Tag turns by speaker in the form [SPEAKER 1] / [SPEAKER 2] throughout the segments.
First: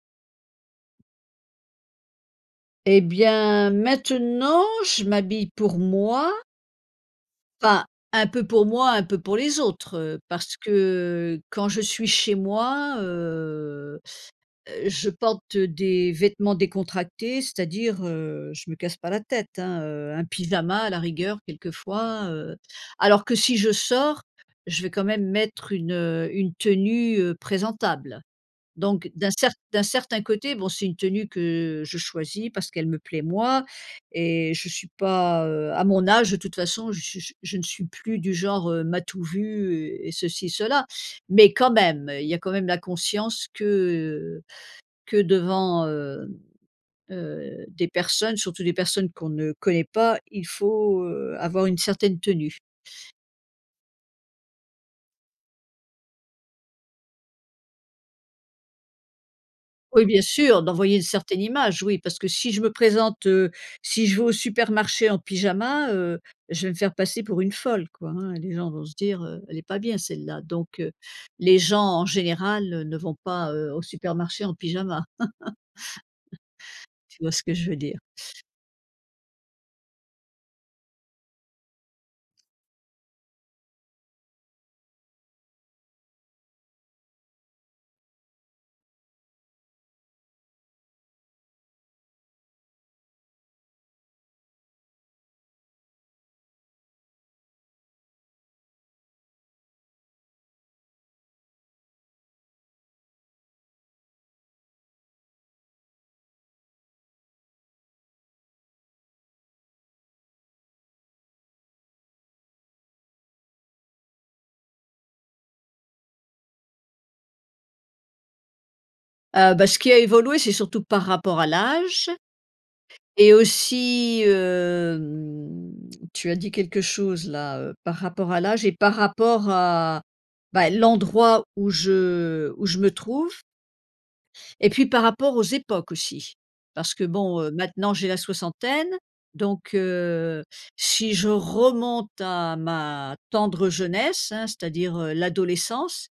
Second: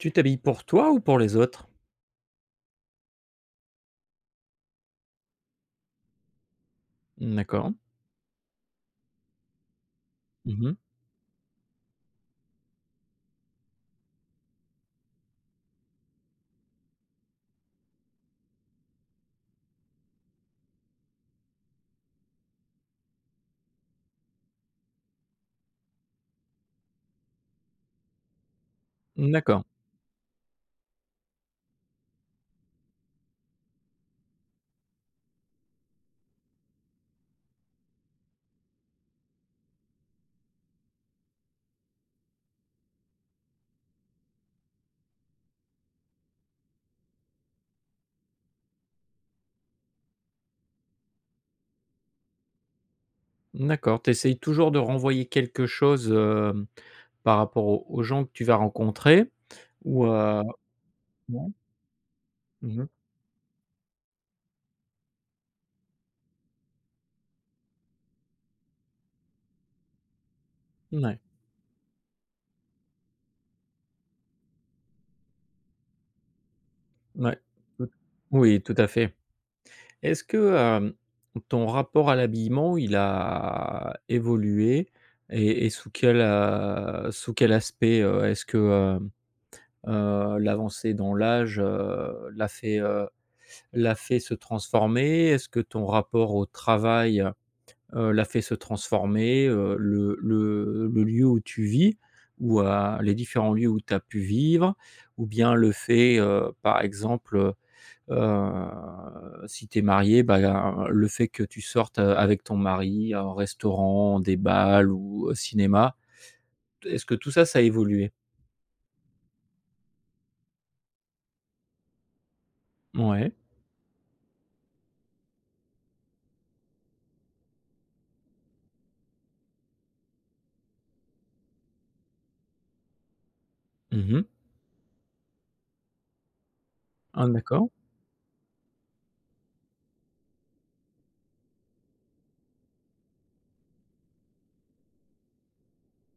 [SPEAKER 1] Tu t'habilles pour toi ou pour les autres?
[SPEAKER 2] Et bien, maintenant, je m'habille pour moi.
[SPEAKER 1] Mmh, d'accord.
[SPEAKER 2] Enfin, un peu pour moi, un peu pour les autres, heu, parce
[SPEAKER 1] Mmh mh.
[SPEAKER 2] que quand je suis chez moi, heu heu, je porte des vêtements décontractés, c'est-à-dire, heu, je me casse pas la tête, hein, heu, un pyjama à la rigueur quelquefois, heu. Alors que si je sors, je vais quand même mettre, une, heu, une tenue, heu, présentable. Donc, d'un
[SPEAKER 1] Mmh,
[SPEAKER 2] cert
[SPEAKER 1] d'accord.
[SPEAKER 2] d'un certain côté, bon, c'est une tenue que je choisis parce qu'elle me plaît, moi et je suis pas, heu à mon âge, de toute façon, je suis je ne suis plus du genre, heu, m'as-tu vu et ceci, cela, mais quand même, il y a quand même la conscience que, heu, que devant, heu heu, des personnes, surtout des personnes qu'on ne connaît pas, il faut, heu, avoir une certaine tenue.
[SPEAKER 1] D'accord, tu essayes toujours de renvoyer quelque chose, hem, par rapport aux aux gens que tu vas rencontrer? Ou,
[SPEAKER 2] Oui, bien
[SPEAKER 1] heu
[SPEAKER 2] sûr, d'envoyer une certaine
[SPEAKER 1] ouais.
[SPEAKER 2] image, oui, parce que si je me
[SPEAKER 1] Mmh mh.
[SPEAKER 2] présente, heu, si je vais au supermarché en pyjama, heu, je vais me faire passer pour une folle, quoi, hein, les gens vont se dire: «Heu, elle est pas bien, celle-là», donc heu,
[SPEAKER 1] N ouais.
[SPEAKER 2] les gens, en général, ne vont pas, heu, au supermarché en pyjama. Tu vois
[SPEAKER 1] Ouais.
[SPEAKER 2] ce que je veux
[SPEAKER 1] Oui,
[SPEAKER 2] dire.
[SPEAKER 1] oui, tout à fait. Est-ce que, hem, ton rapport à l'habillement, il a évolué et et sous quel, heu, sous quel aspect, heu? Est-ce que, heu, heu, l'avancée dans l'âge, heu, l'a fait, heu, l'a fait se transformer? Est-ce que ton rapport au travail, heu, l'a fait se transformer, heu? Le le le lieu où tu vis ou, heu, les différents lieux où tu as pu vivre? Ou bien le fait, heu, par exemple, heu, heu, si tu es mariée, bah, le fait que tu sortes, heu, avec ton mari, au restaurant, des bals ou au cinéma, t est-ce que tout ça, ça a évolué?
[SPEAKER 2] Ah bah, ce qui a évolué, c'est surtout par rapport à l'âge. Et
[SPEAKER 1] Mouais.
[SPEAKER 2] aussi, hem, tu as dit quelque chose là, heu, par rapport à l'âge et par rapport à, bah, l'endroit où je où je me trouve.
[SPEAKER 1] Mmh mh.
[SPEAKER 2] Et puis, par rapport aux époques, aussi. Parce que,
[SPEAKER 1] Ah,
[SPEAKER 2] bon, heu,
[SPEAKER 1] d'accord.
[SPEAKER 2] maintenant, j'ai la soixantaine, donc, heu, si je remonte à ma tendre jeunesse, hein, c'est-à-dire, heu, l'adolescence,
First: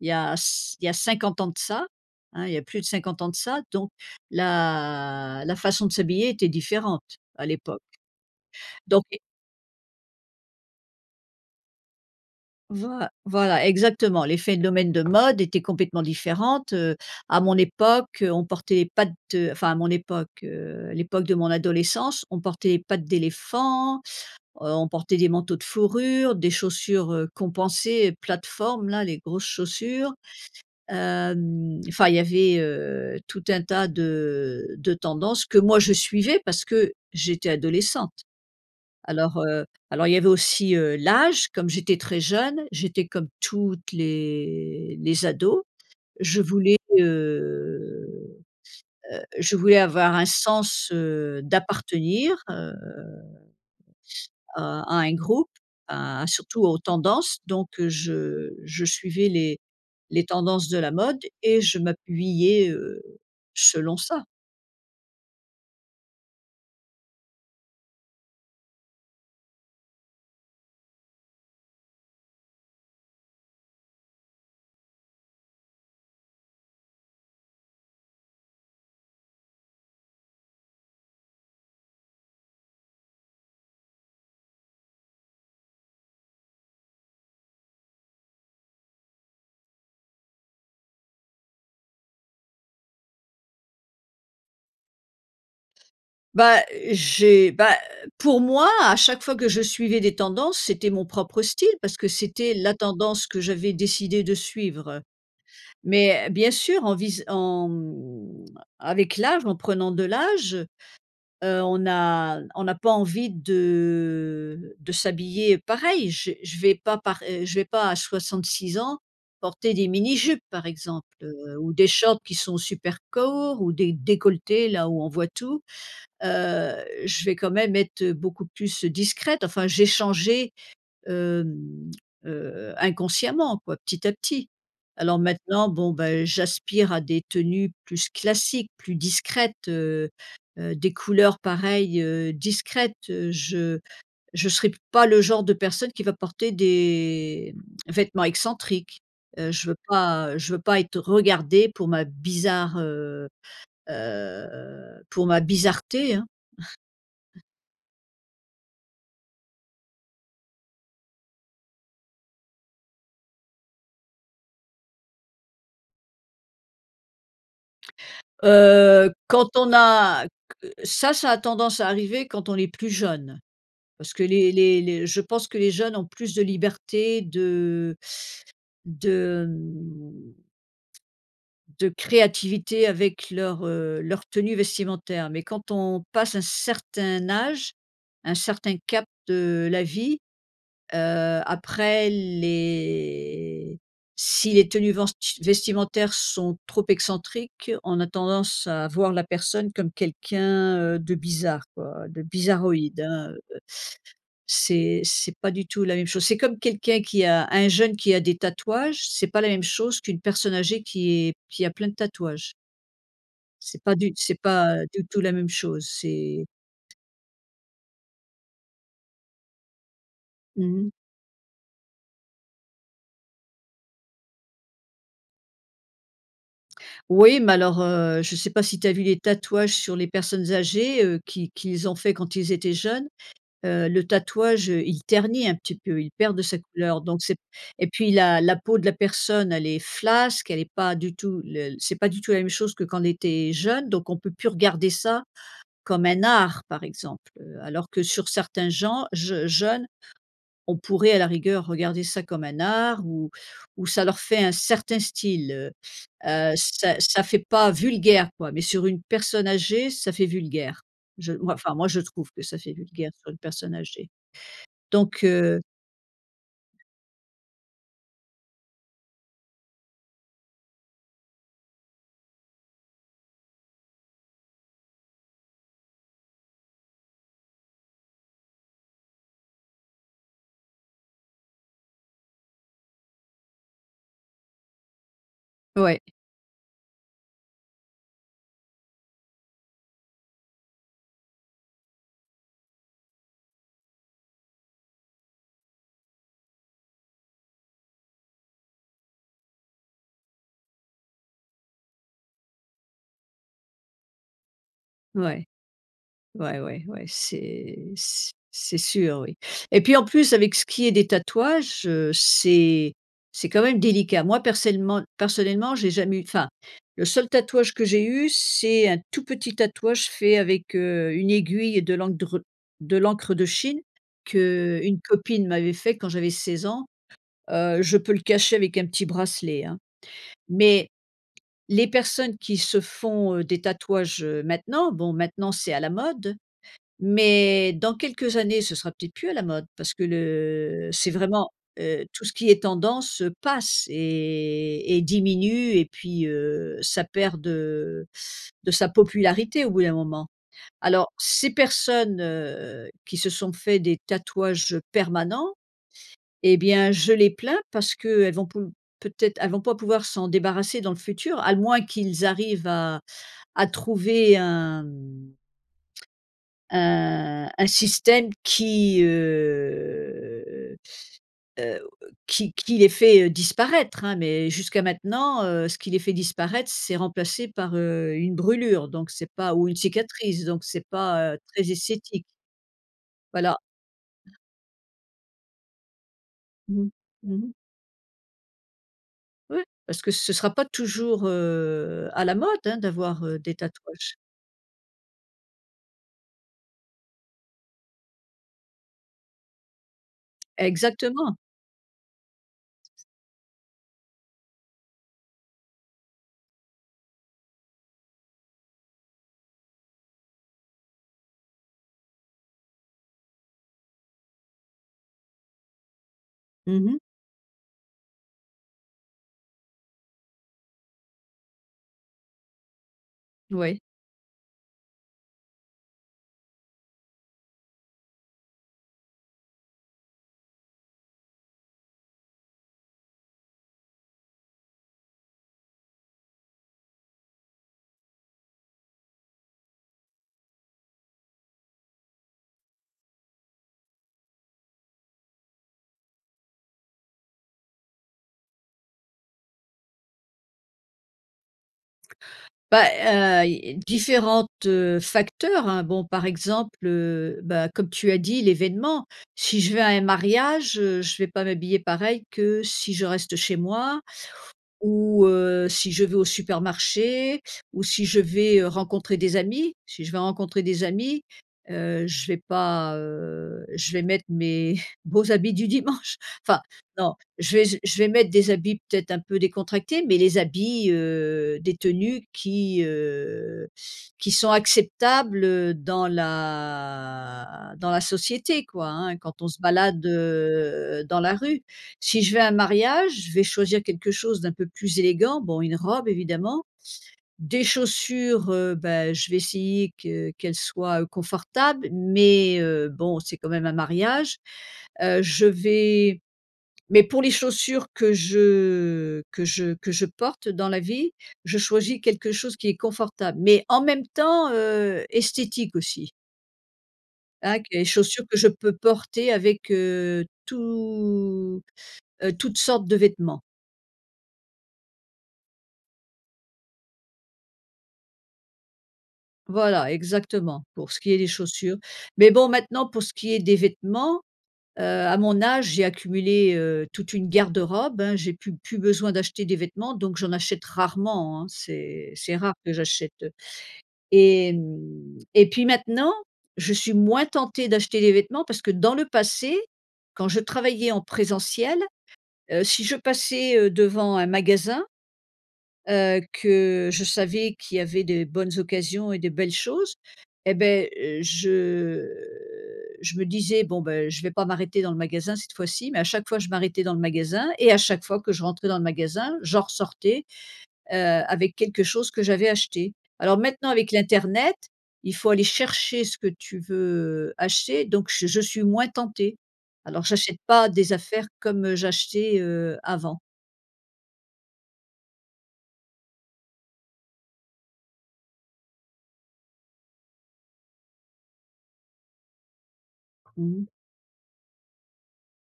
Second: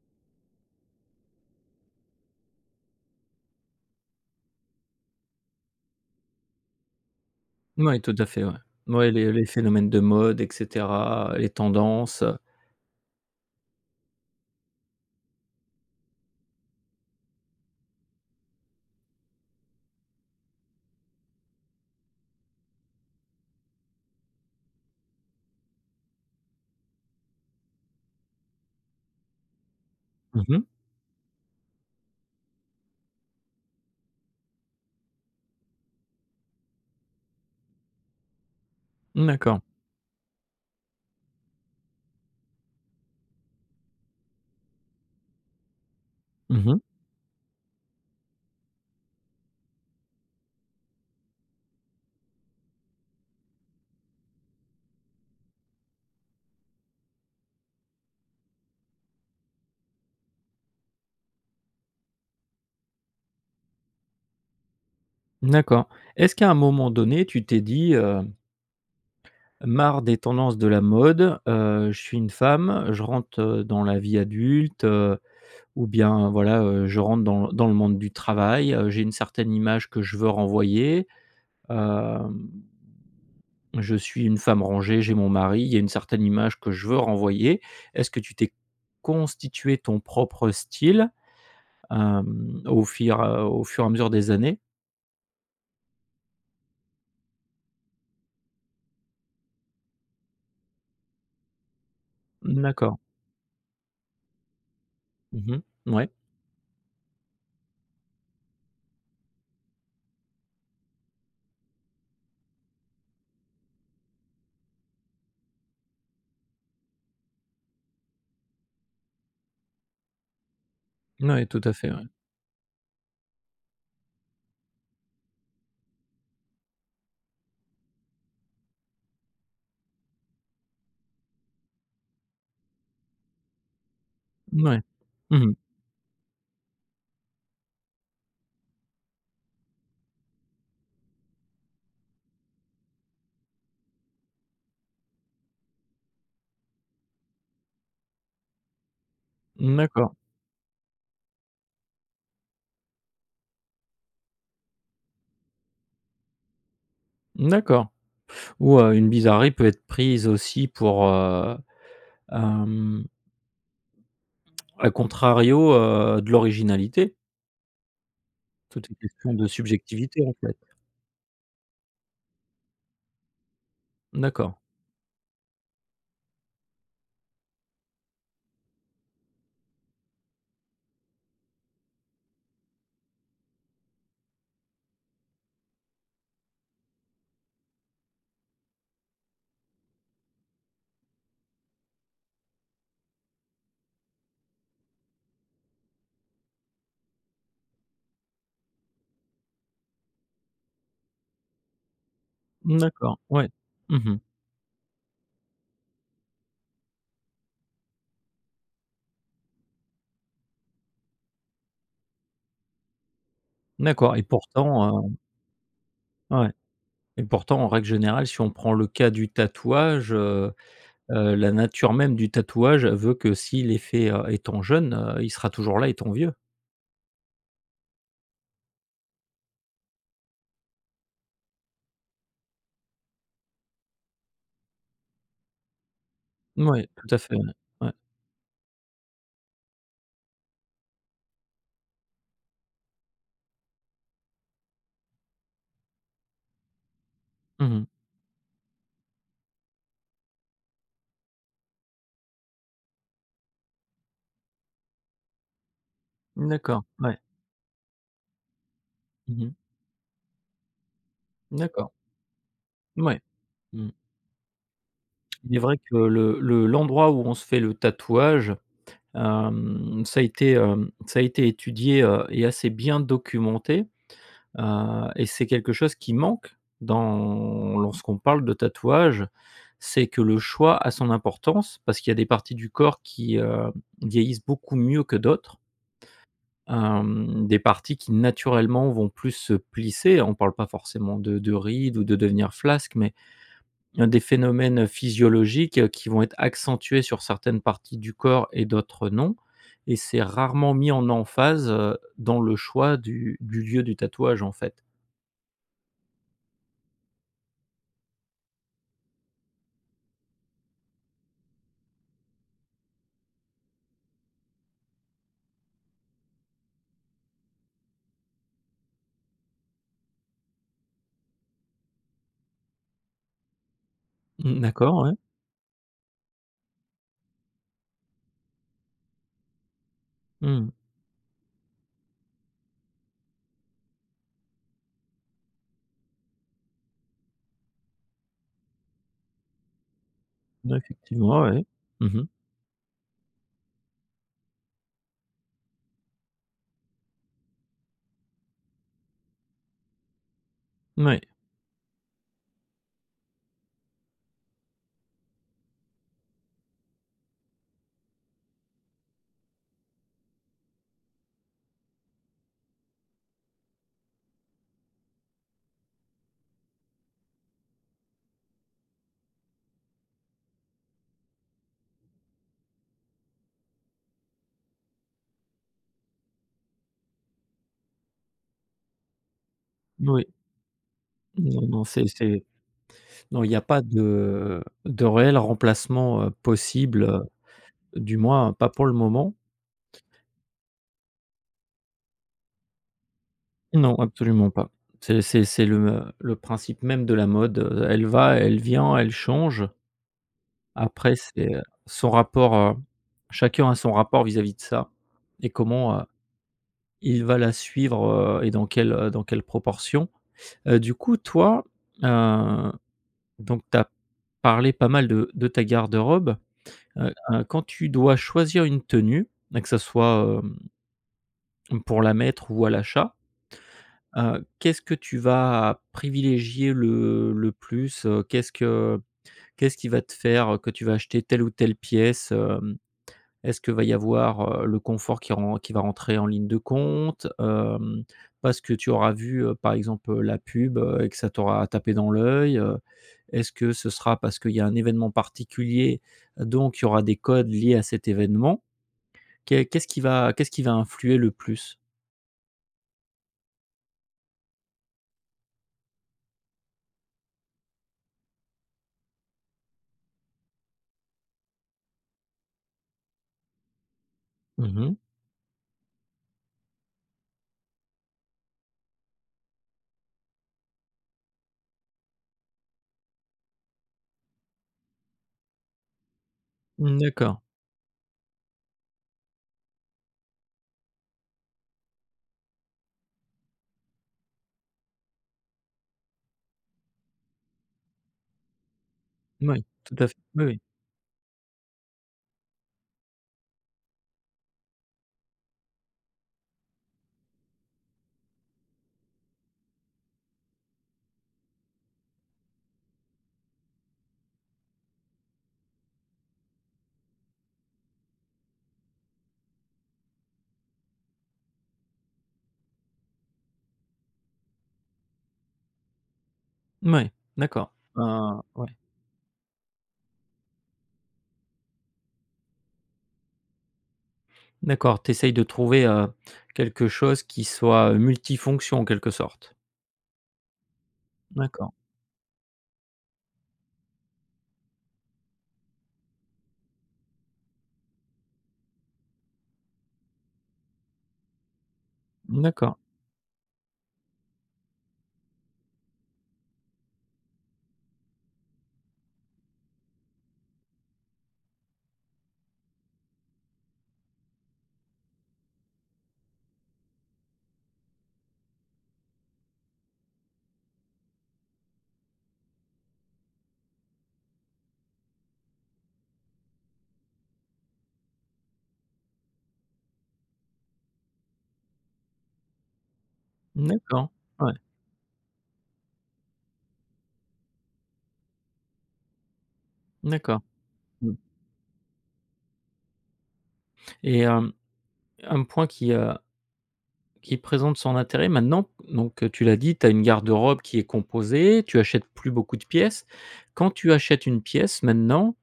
[SPEAKER 2] il y a c il y a 50 ans de ça, hein, il y a plus de 50 ans de ça, donc, la la façon de s'habiller était différente, à l'époque.
[SPEAKER 1] Ouais, tout à fait, ouais.
[SPEAKER 2] Donc
[SPEAKER 1] Mouais,
[SPEAKER 2] et
[SPEAKER 1] les les phénomènes de mode et cetera, les tendances, heu.
[SPEAKER 2] voi voilà, exactement, les phénomènes de mode étaient complètement différentes, heu. À mon époque, heu, on portait pattes enfin, à mon époque, heu, à l'époque de mon adolescence, on portait pattes d'éléphant, heu, on portait des manteaux de fourrure, des chaussures, heu, compensées, plateformes, là, les grosses chaussures.
[SPEAKER 1] Mmh mh.
[SPEAKER 2] Hem, enfin il y avait, heu, tout un tas de de tendances que moi je suivais, parce que j'étais adolescente.
[SPEAKER 1] Mmh,
[SPEAKER 2] Alors,
[SPEAKER 1] d'accord.
[SPEAKER 2] heu, alors il y avait aussi, heu, l'âge, comme j'étais très jeune, j'étais comme toutes les les ados, je
[SPEAKER 1] Mmh
[SPEAKER 2] voulais,
[SPEAKER 1] mh.
[SPEAKER 2] heu heu, je voulais avoir un sens, heu, d'appartenir, heu, à à un groupe, à surtout aux tendances donc, heu, je je suivais les les tendances de la mode et je m'habillais, heu, selon ça.
[SPEAKER 1] D'accord, est-ce qu'à un moment donné tu t'es dit, heu «Marre des tendances de la mode. Heu, je suis une femme, je rentre, heu, dans la vie adulte, heu, ou bien, voilà, heu, je rentre dans dans le monde du travail, heu, j'ai une certaine image que je veux renvoyer, hem. Je suis une femme rangée, j'ai mon mari, il y a une certaine image que je veux renvoyer»? Est-ce que tu t'es constitué ton propre style, hem, au fur au fur et à mesure des années?
[SPEAKER 2] Bah, j'ai bah, pour moi, à chaque fois que je suivais des tendances, c'était mon propre style, parce que c'était
[SPEAKER 1] Mmh,
[SPEAKER 2] la
[SPEAKER 1] d'accord.
[SPEAKER 2] tendance que j'avais décidé de suivre, heu,
[SPEAKER 1] Mmh mh. Mouais.
[SPEAKER 2] mais bien sûr, en vis en, hem, avec l'âge, en prenant de l'âge, heu, on n'a on n'a pas envie de de s'habiller, heu, pareil. J'ai je vais pas par, heu je vais pas, à 66 ans, porter des mini jupes, par exemple,
[SPEAKER 1] Mouais.
[SPEAKER 2] heu,
[SPEAKER 1] Tout
[SPEAKER 2] ou
[SPEAKER 1] à
[SPEAKER 2] des
[SPEAKER 1] fait. Ouais.
[SPEAKER 2] shorts qui sont super courts, ou des décolletés là, où on voit tout, heu, je vais quand même être beaucoup plus, heu, discrète, enfin j'ai changé, hem, heu, inconsciemment, quoi, petit à petit.
[SPEAKER 1] Mouais.
[SPEAKER 2] Alors
[SPEAKER 1] Mmh mh.
[SPEAKER 2] maintenant, bon, ben, j'aspire à des tenues plus classiques, plus discrètes, heu heu, des couleurs, pareil, heu, discrètes. Heu, je je serais pas le genre de personne qui va porter des vêtements excentriques. Heu, je veux
[SPEAKER 1] Mmh, d'accord.
[SPEAKER 2] pas je veux pas être regardée pour ma bizarre, heu heu, pour ma bizarreté, hein.
[SPEAKER 1] D'accord. Ou, heu, une bizarrerie peut être prise aussi pour, heu, hem à contrario, heu, de l'originalité. Tout est
[SPEAKER 2] Heu,
[SPEAKER 1] question de
[SPEAKER 2] quand on a
[SPEAKER 1] subjectivité, en fait.
[SPEAKER 2] q ça, ça a tendance à arriver quand on est plus jeune. Parce que les
[SPEAKER 1] D'accord.
[SPEAKER 2] les les je pense que les jeunes ont plus de liberté de de, hem de créativité avec leur, heu, leur tenue vestimentaire. Mais quand on passe un certain âge, un certain cap de la vie, heu, après, les si les tenues venst vestimentaires sont trop excentriques, on a tendance à voir la personne comme quelqu'un, heu, de bizarre, quoi, de bizarroïde,
[SPEAKER 1] D'accord.
[SPEAKER 2] hein, heu,
[SPEAKER 1] Ouais. Mmh mh.
[SPEAKER 2] c'est c'est pas du tout la même chose. C'est comme quelqu'un qui a un jeune qui a des tatouages, c'est pas la même chose qu'une personne âgée qui est qui a plein de tatouages. C'est pas du
[SPEAKER 1] D'accord et
[SPEAKER 2] c'est pas du
[SPEAKER 1] pourtant, heu
[SPEAKER 2] tout la même chose, c'est
[SPEAKER 1] ouais, et pourtant, en règle générale, si on prend le cas du tatouage, heu
[SPEAKER 2] Mmh mh.
[SPEAKER 1] heu, la nature même du tatouage veut que, s'il est fait, heu, étant jeune, heu, il sera toujours là étant vieux.
[SPEAKER 2] Oui, mais alors, heu, je sais pas si tu as vu les tatouages sur les personnes âgées, heu, qu'ils qu'ils ont fait quand ils étaient jeunes, heu, le tatouage, heu, il ternit un petit peu, il perd de sa
[SPEAKER 1] Mouais.
[SPEAKER 2] couleur
[SPEAKER 1] Tout à
[SPEAKER 2] donc
[SPEAKER 1] fait,
[SPEAKER 2] c'est
[SPEAKER 1] ouais.
[SPEAKER 2] et
[SPEAKER 1] Ouais.
[SPEAKER 2] puis la la peau de la personne elle est flasque, elle est pas du tout le c'est pas du tout la même chose que quand elle était jeune. Donc on peut plus regarder ça comme un art, par exemple, heu,
[SPEAKER 1] Mmh mh.
[SPEAKER 2] alors que sur certains gens jeu jeunes, on pourrait, à la rigueur, regarder ça comme un art ou ou ça leur fait un certain style, heu, heu,
[SPEAKER 1] D'accord,
[SPEAKER 2] ça
[SPEAKER 1] ouais.
[SPEAKER 2] ça fait pas vulgaire, quoi, mais sur une
[SPEAKER 1] Mmh
[SPEAKER 2] personne
[SPEAKER 1] mh.
[SPEAKER 2] âgée, ça fait vulgaire. Je moi, enfin, moi,
[SPEAKER 1] D'accord.
[SPEAKER 2] je trouve que ça fait vulgaire,
[SPEAKER 1] Mouais.
[SPEAKER 2] sur une personne
[SPEAKER 1] Mmh.
[SPEAKER 2] âgée, donc
[SPEAKER 1] Il est
[SPEAKER 2] heu
[SPEAKER 1] vrai que le le l'endroit où on se fait le tatouage, hem, ça a été, hem, ça a été étudié, heu et assez bien documenté, heu et c'est quelque chose qui manque dans lorsqu'on parle de tatouage, c'est que le choix a son importance. Parce qu'il y a des parties du corps qui, heu, vieillissent beaucoup mieux que d'autres.
[SPEAKER 2] Ouais.
[SPEAKER 1] Hem, des parties qui, naturellement, vont plus se plisser. On parle pas forcément de de rides ou de devenir flasque, mais il y a des phénomènes physiologiques qui vont être accentués sur certaines parties du corps et d'autres non. Et c'est rarement mis en emphase, heu, dans le choix du du lieu du tatouage, en fait.
[SPEAKER 2] Ouais. Ouais, ouais, ouais, c'est c c'est sûr, oui. Et puis, en plus, avec ce qui est des tatouages, heu, c'est c'est quand même délicat. Moi, persellement personnellement, j'ai jamais eu enfin, le seul tatouage que j'ai eu, c'est un tout petit tatouage fait avec, heu, une aiguille et de l'endre de l'encre de Chine,
[SPEAKER 1] Mmh, d'accord,
[SPEAKER 2] qu'une
[SPEAKER 1] ouais.
[SPEAKER 2] copine m'avait fait quand j'avais 16 ans. Heu, je peux le cacher avec un petit bracelet, hein.
[SPEAKER 1] Mmh.
[SPEAKER 2] Mais, les personnes qui se font, heu, des tatouages, heu, maintenant, bon, maintenant, c'est à la mode, mais dans quelques années, ce sera peut-être plus à la mode, parce que
[SPEAKER 1] Bah,
[SPEAKER 2] le c'est
[SPEAKER 1] effectivement,
[SPEAKER 2] vraiment,
[SPEAKER 1] ouais,
[SPEAKER 2] heu,
[SPEAKER 1] mmh mh.
[SPEAKER 2] tout ce qui est tendance, heu, passe et et diminue, et puis, heu, ça perd de de sa popularité au bout d'un moment. Alors
[SPEAKER 1] Mouais.
[SPEAKER 2] ces personnes, heu, qui se sont fait des tatouages, heu, permanents et bien, je les plains, parce qu'elles vont pou peut-être, elles vont pas pouvoir s'en débarrasser dans le futur, à moins qu'ils arrivent à à trouver un, hem un un système qui, heu, heu, qui qui les fait, heu, disparaître, hein. Mais jusqu'à maintenant, heu, ce qui les fait disparaître, c'est remplacé par, heu, une brûlure, donc c'est pas ou une
[SPEAKER 1] Moui.
[SPEAKER 2] cicatrice, donc c'est pas, heu,
[SPEAKER 1] Non,
[SPEAKER 2] très
[SPEAKER 1] non, c'est
[SPEAKER 2] esthétique.
[SPEAKER 1] -c'est non, il y
[SPEAKER 2] Voilà.
[SPEAKER 1] a pas de de réel remplacement, heu,
[SPEAKER 2] Mmh.
[SPEAKER 1] possible,
[SPEAKER 2] Mmh.
[SPEAKER 1] du moins, heu, pas pour le moment.
[SPEAKER 2] Ouais. Parce que ce sera pas toujours, heu, à la mode, hein, d'avoir, heu, des
[SPEAKER 1] Non,
[SPEAKER 2] tatouages.
[SPEAKER 1] absolument pas. C'est c'est c'est le m le principe même de la mode, heu, elle va, elle vient, elle change. Après,
[SPEAKER 2] Exactement.
[SPEAKER 1] c'est, heu, son rapport chacun a son rapport vis-à-vis de ça et comment, heu, il va la suivre, heu et dans quelle, heu, dans quelle proportion. Heu, du coup, toi, heu, donc tu as parlé pas mal de de ta garde-robe.
[SPEAKER 2] Mmh mh.
[SPEAKER 1] Heu, hein, quand tu dois choisir une tenue et que ça soit, hem, hem, pour la mettre ou à l'achat,
[SPEAKER 2] Ouais.
[SPEAKER 1] heu, qu'est-ce que tu vas privilégier le le plus, heu? Qu'est-ce que qu'est-ce qui va te faire, heu, que tu vas acheter telle ou telle pièce, hem? Est-ce qu'il va y avoir, heu, le confort qui ren qui va rentrer en ligne de compte, hem? Parce que tu auras vu, heu, par exemple, la pub, heu? Et que ça t'aura tapé dans l'œil, heu? Est-ce que ce sera parce qu'il y a un événement particulier, donc il y aura des codes liés à cet événement? Qu'est qu'est-ce qui va qu'est-ce qui va influer le plus?
[SPEAKER 2] Bah, heu, i i différentes, heu, facteurs, hein, bon, par exemple, heu, bah, comme tu as dit, l'événement. Si je vais à un mariage, heu, je vais pas m'habiller pareil que si je reste chez moi,
[SPEAKER 1] Mmh mh.
[SPEAKER 2] ou, heu, si je vais au supermarché, ou si je vais, heu, rencontrer des amis. Si je vais rencontrer des amis, heu, je vais pas, heu, je vais mettre mes beaux habits du dimanche. Enfin
[SPEAKER 1] Mmh,
[SPEAKER 2] non,
[SPEAKER 1] d'accord.
[SPEAKER 2] je vais je je vais mettre des habits peut-être un peu décontractés, mais les habits, heu, des tenues qui, heu, qui sont acceptables, heu, dans la dans la société, quoi, hein, quand on se
[SPEAKER 1] Moui, tout
[SPEAKER 2] balade,
[SPEAKER 1] à fait. Oui, oui.
[SPEAKER 2] heu, dans la rue. Si je vais à un mariage, je vais choisir quelque chose d'un peu plus élégant, bon, une robe, évidemment des chaussures, heu, bah, je vais essayer que qu'elles soient, heu, confortables mais, heu, bon, c'est quand même un mariage. Heu, je vais mais pour les chaussures que je que je que je porte, heu, dans la vie, je choisis quelque chose qui est confortable, mais en même temps, heu, esthétique aussi.
[SPEAKER 1] Mouais,
[SPEAKER 2] Ac
[SPEAKER 1] d'accord,
[SPEAKER 2] et les chaussures que
[SPEAKER 1] bah,
[SPEAKER 2] je
[SPEAKER 1] ouais.
[SPEAKER 2] peux porter avec, heu, tout, heu, toutes sortes de vêtements.
[SPEAKER 1] D'accord, tu essayes de trouver, heu, quelque chose qui soit, heu, multifonctions, en quelque sorte?
[SPEAKER 2] Voilà, exactement, pour ce qui est des
[SPEAKER 1] D'accord.
[SPEAKER 2] chaussures. Mais bon, maintenant, pour ce qui est des vêtements, heu, à mon âge, j'ai accumulé, heu, toute une garde-robe, hein. J'ai plus plus besoin d'acheter des vêtements, donc j'en achète rarement, hein. C'est c'est rare que
[SPEAKER 1] D'accord.
[SPEAKER 2] j'achète, heu et hem, et puis maintenant, je suis moins tentée d'acheter des vêtements, parce que dans le passé, quand je travaillais en présentiel, heu, si je passais, heu, devant un magasin, heu, que je savais qu'il y avait des bonnes occasions et des belles choses et beh, je je me disais: «Bon, beh, je vais pas m'arrêter dans le magasin cette fois-ci». Mais à chaque fois, je m'arrêtais dans le magasin et à chaque fois que je rentrais dans le magasin, j'en ressortais, heu, avec quelque chose que j'avais acheté. Alors maintenant, avec
[SPEAKER 1] D'accord, ouais.
[SPEAKER 2] l'internet, il faut aller chercher ce que tu veux acheter, donc je je suis moins tentée. Alors, j'achète
[SPEAKER 1] D'accord,
[SPEAKER 2] pas des
[SPEAKER 1] mmh.
[SPEAKER 2] affaires comme, heu, j'achetais, heu, avant.
[SPEAKER 1] Et hem, un point qui, heu qui présente son intérêt, maintenant. Donc, heu, tu l'as dit, tu as une garde-robe qui est composée, tu achètes plus beaucoup de pièces.
[SPEAKER 2] Mmh
[SPEAKER 1] Quand
[SPEAKER 2] mh.
[SPEAKER 1] tu achètes une pièce, maintenant,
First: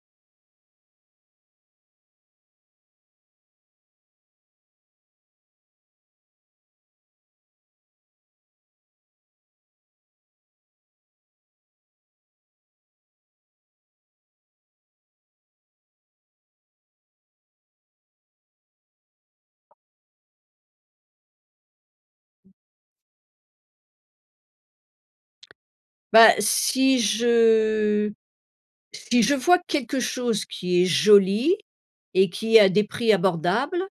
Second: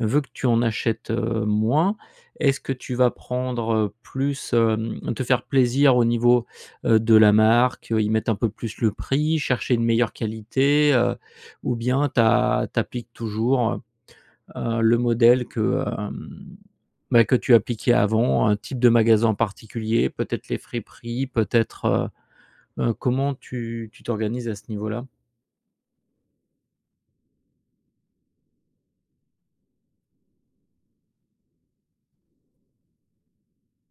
[SPEAKER 1] vu que tu en achètes, heu, moins, est-ce que tu vas prendre, heu, plus, hem te faire plaisir au niveau, heu, de la marque? Heu, y mettre un peu plus le prix, chercher une meilleure qualité, heu? Ou bien tu a tu appliques toujours, heu heu, le modèle que, hem, bah, que tu appliquais avant, un type de magasin en particulier, peut-être les friperies? Peut-être, heu heu, comment tu tu t'organises à ce niveau-là?
[SPEAKER 2] Bah, si je si je vois quelque chose qui est joli et qui est a des prix abordables,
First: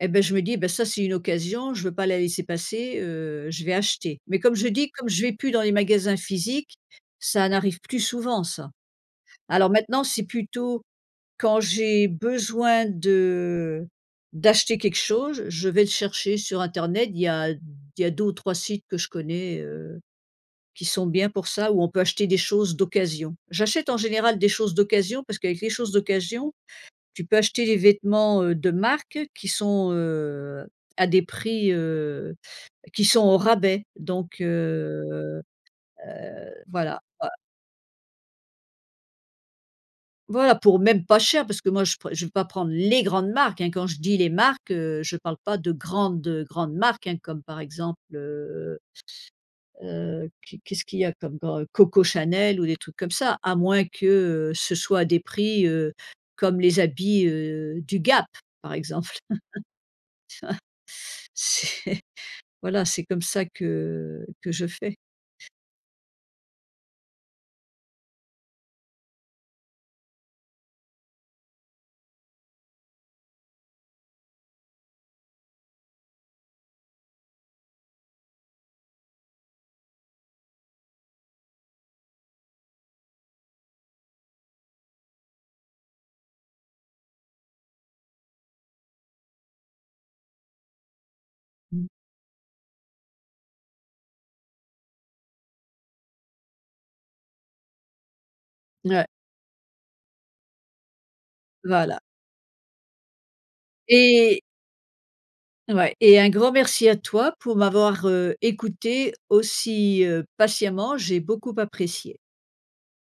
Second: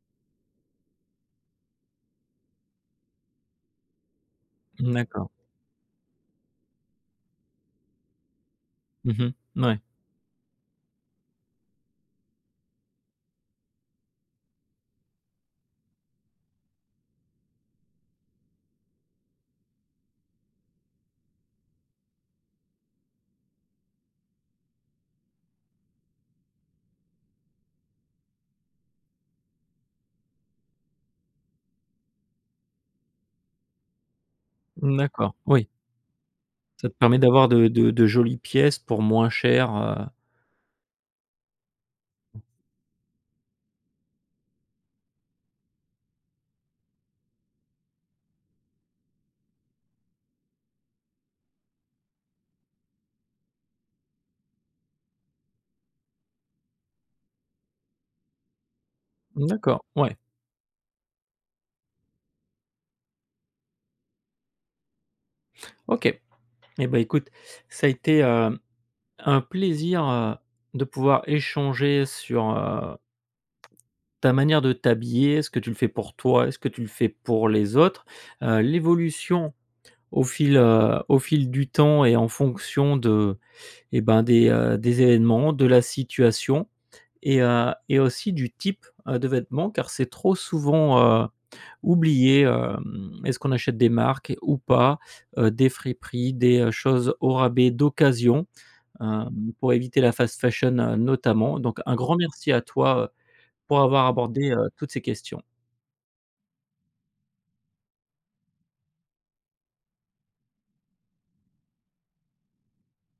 [SPEAKER 2] et beh, je me dis: «Bah, ça c'est une occasion! Je veux pas la laisser passer, heu, je vais acheter». Mais comme je dis, comme je
[SPEAKER 1] D'accord.
[SPEAKER 2] vais plus dans les magasins physiques, ça n'arrive plus souvent ça.
[SPEAKER 1] Mmh mh.
[SPEAKER 2] Alors,
[SPEAKER 1] Mouais.
[SPEAKER 2] maintenant, c'est plutôt quand j'ai besoin de d'acheter quelque chose, je vais le chercher sur internet. Il y a il y a 2 ou 3 sites que je connais, heu, qui sont bien pour ça, où on peut acheter des choses d'occasion. J'achète en général des choses d'occasion parce qu'avec les choses d'occasion, tu peux acheter les vêtements, heu, de marque qui sont, heu, à des prix, heu, qui sont au rabais donc,
[SPEAKER 1] D'accord,
[SPEAKER 2] heu
[SPEAKER 1] oui.
[SPEAKER 2] heu,
[SPEAKER 1] Ça te
[SPEAKER 2] voilà,
[SPEAKER 1] permet
[SPEAKER 2] quoi.
[SPEAKER 1] d'avoir de de de jolies pièces pour moins cher, heu.
[SPEAKER 2] Voilà, pour même pas cher. Parce que moi, je pre je vais pas prendre les grandes marques, hein. Quand je dis les marques, heu, je parle pas de grandes, heu, grandes marques, hein, comme, par exemple, heu heu, q qu'est-ce qu'il y a comme gran Coco Chanel ou des trucs comme ça. À moins que, heu, ce soit des prix, heu, comme les habits, heu, du Gap, par exemple.
[SPEAKER 1] D'accord, ouais.
[SPEAKER 2] C'est voilà, c'est comme ça que que je fais.
[SPEAKER 1] OK, et bah, écoute, ça a été, heu, un plaisir, heu, de pouvoir échanger sur, heu, ta manière de t'habiller. Est ce que tu le fais pour toi? Est ce que tu le fais pour les autres? Heu, l'évolution au fil, heu, au fil du temps et en fonction de et ben, des, heu, des événements, de la situation et heu et aussi du type, heu, de vêtements. Car c'est trop souvent, heu,
[SPEAKER 2] Mmh.
[SPEAKER 1] oublié, hem, est-ce qu'on achète des marques ou pas, heu, des friperies, des choses au rabais, d'occasion,
[SPEAKER 2] Ouais
[SPEAKER 1] hem, pour éviter la fast fashion notamment? Donc un
[SPEAKER 2] Voilà.
[SPEAKER 1] grand merci à toi, heu, pour avoir
[SPEAKER 2] Et
[SPEAKER 1] abordé, heu, toutes ces questions.
[SPEAKER 2] Ouais. Et un grand merci à toi pour m'avoir, heu, écoutée aussi, heu, patiemment. J'ai beaucoup apprécié.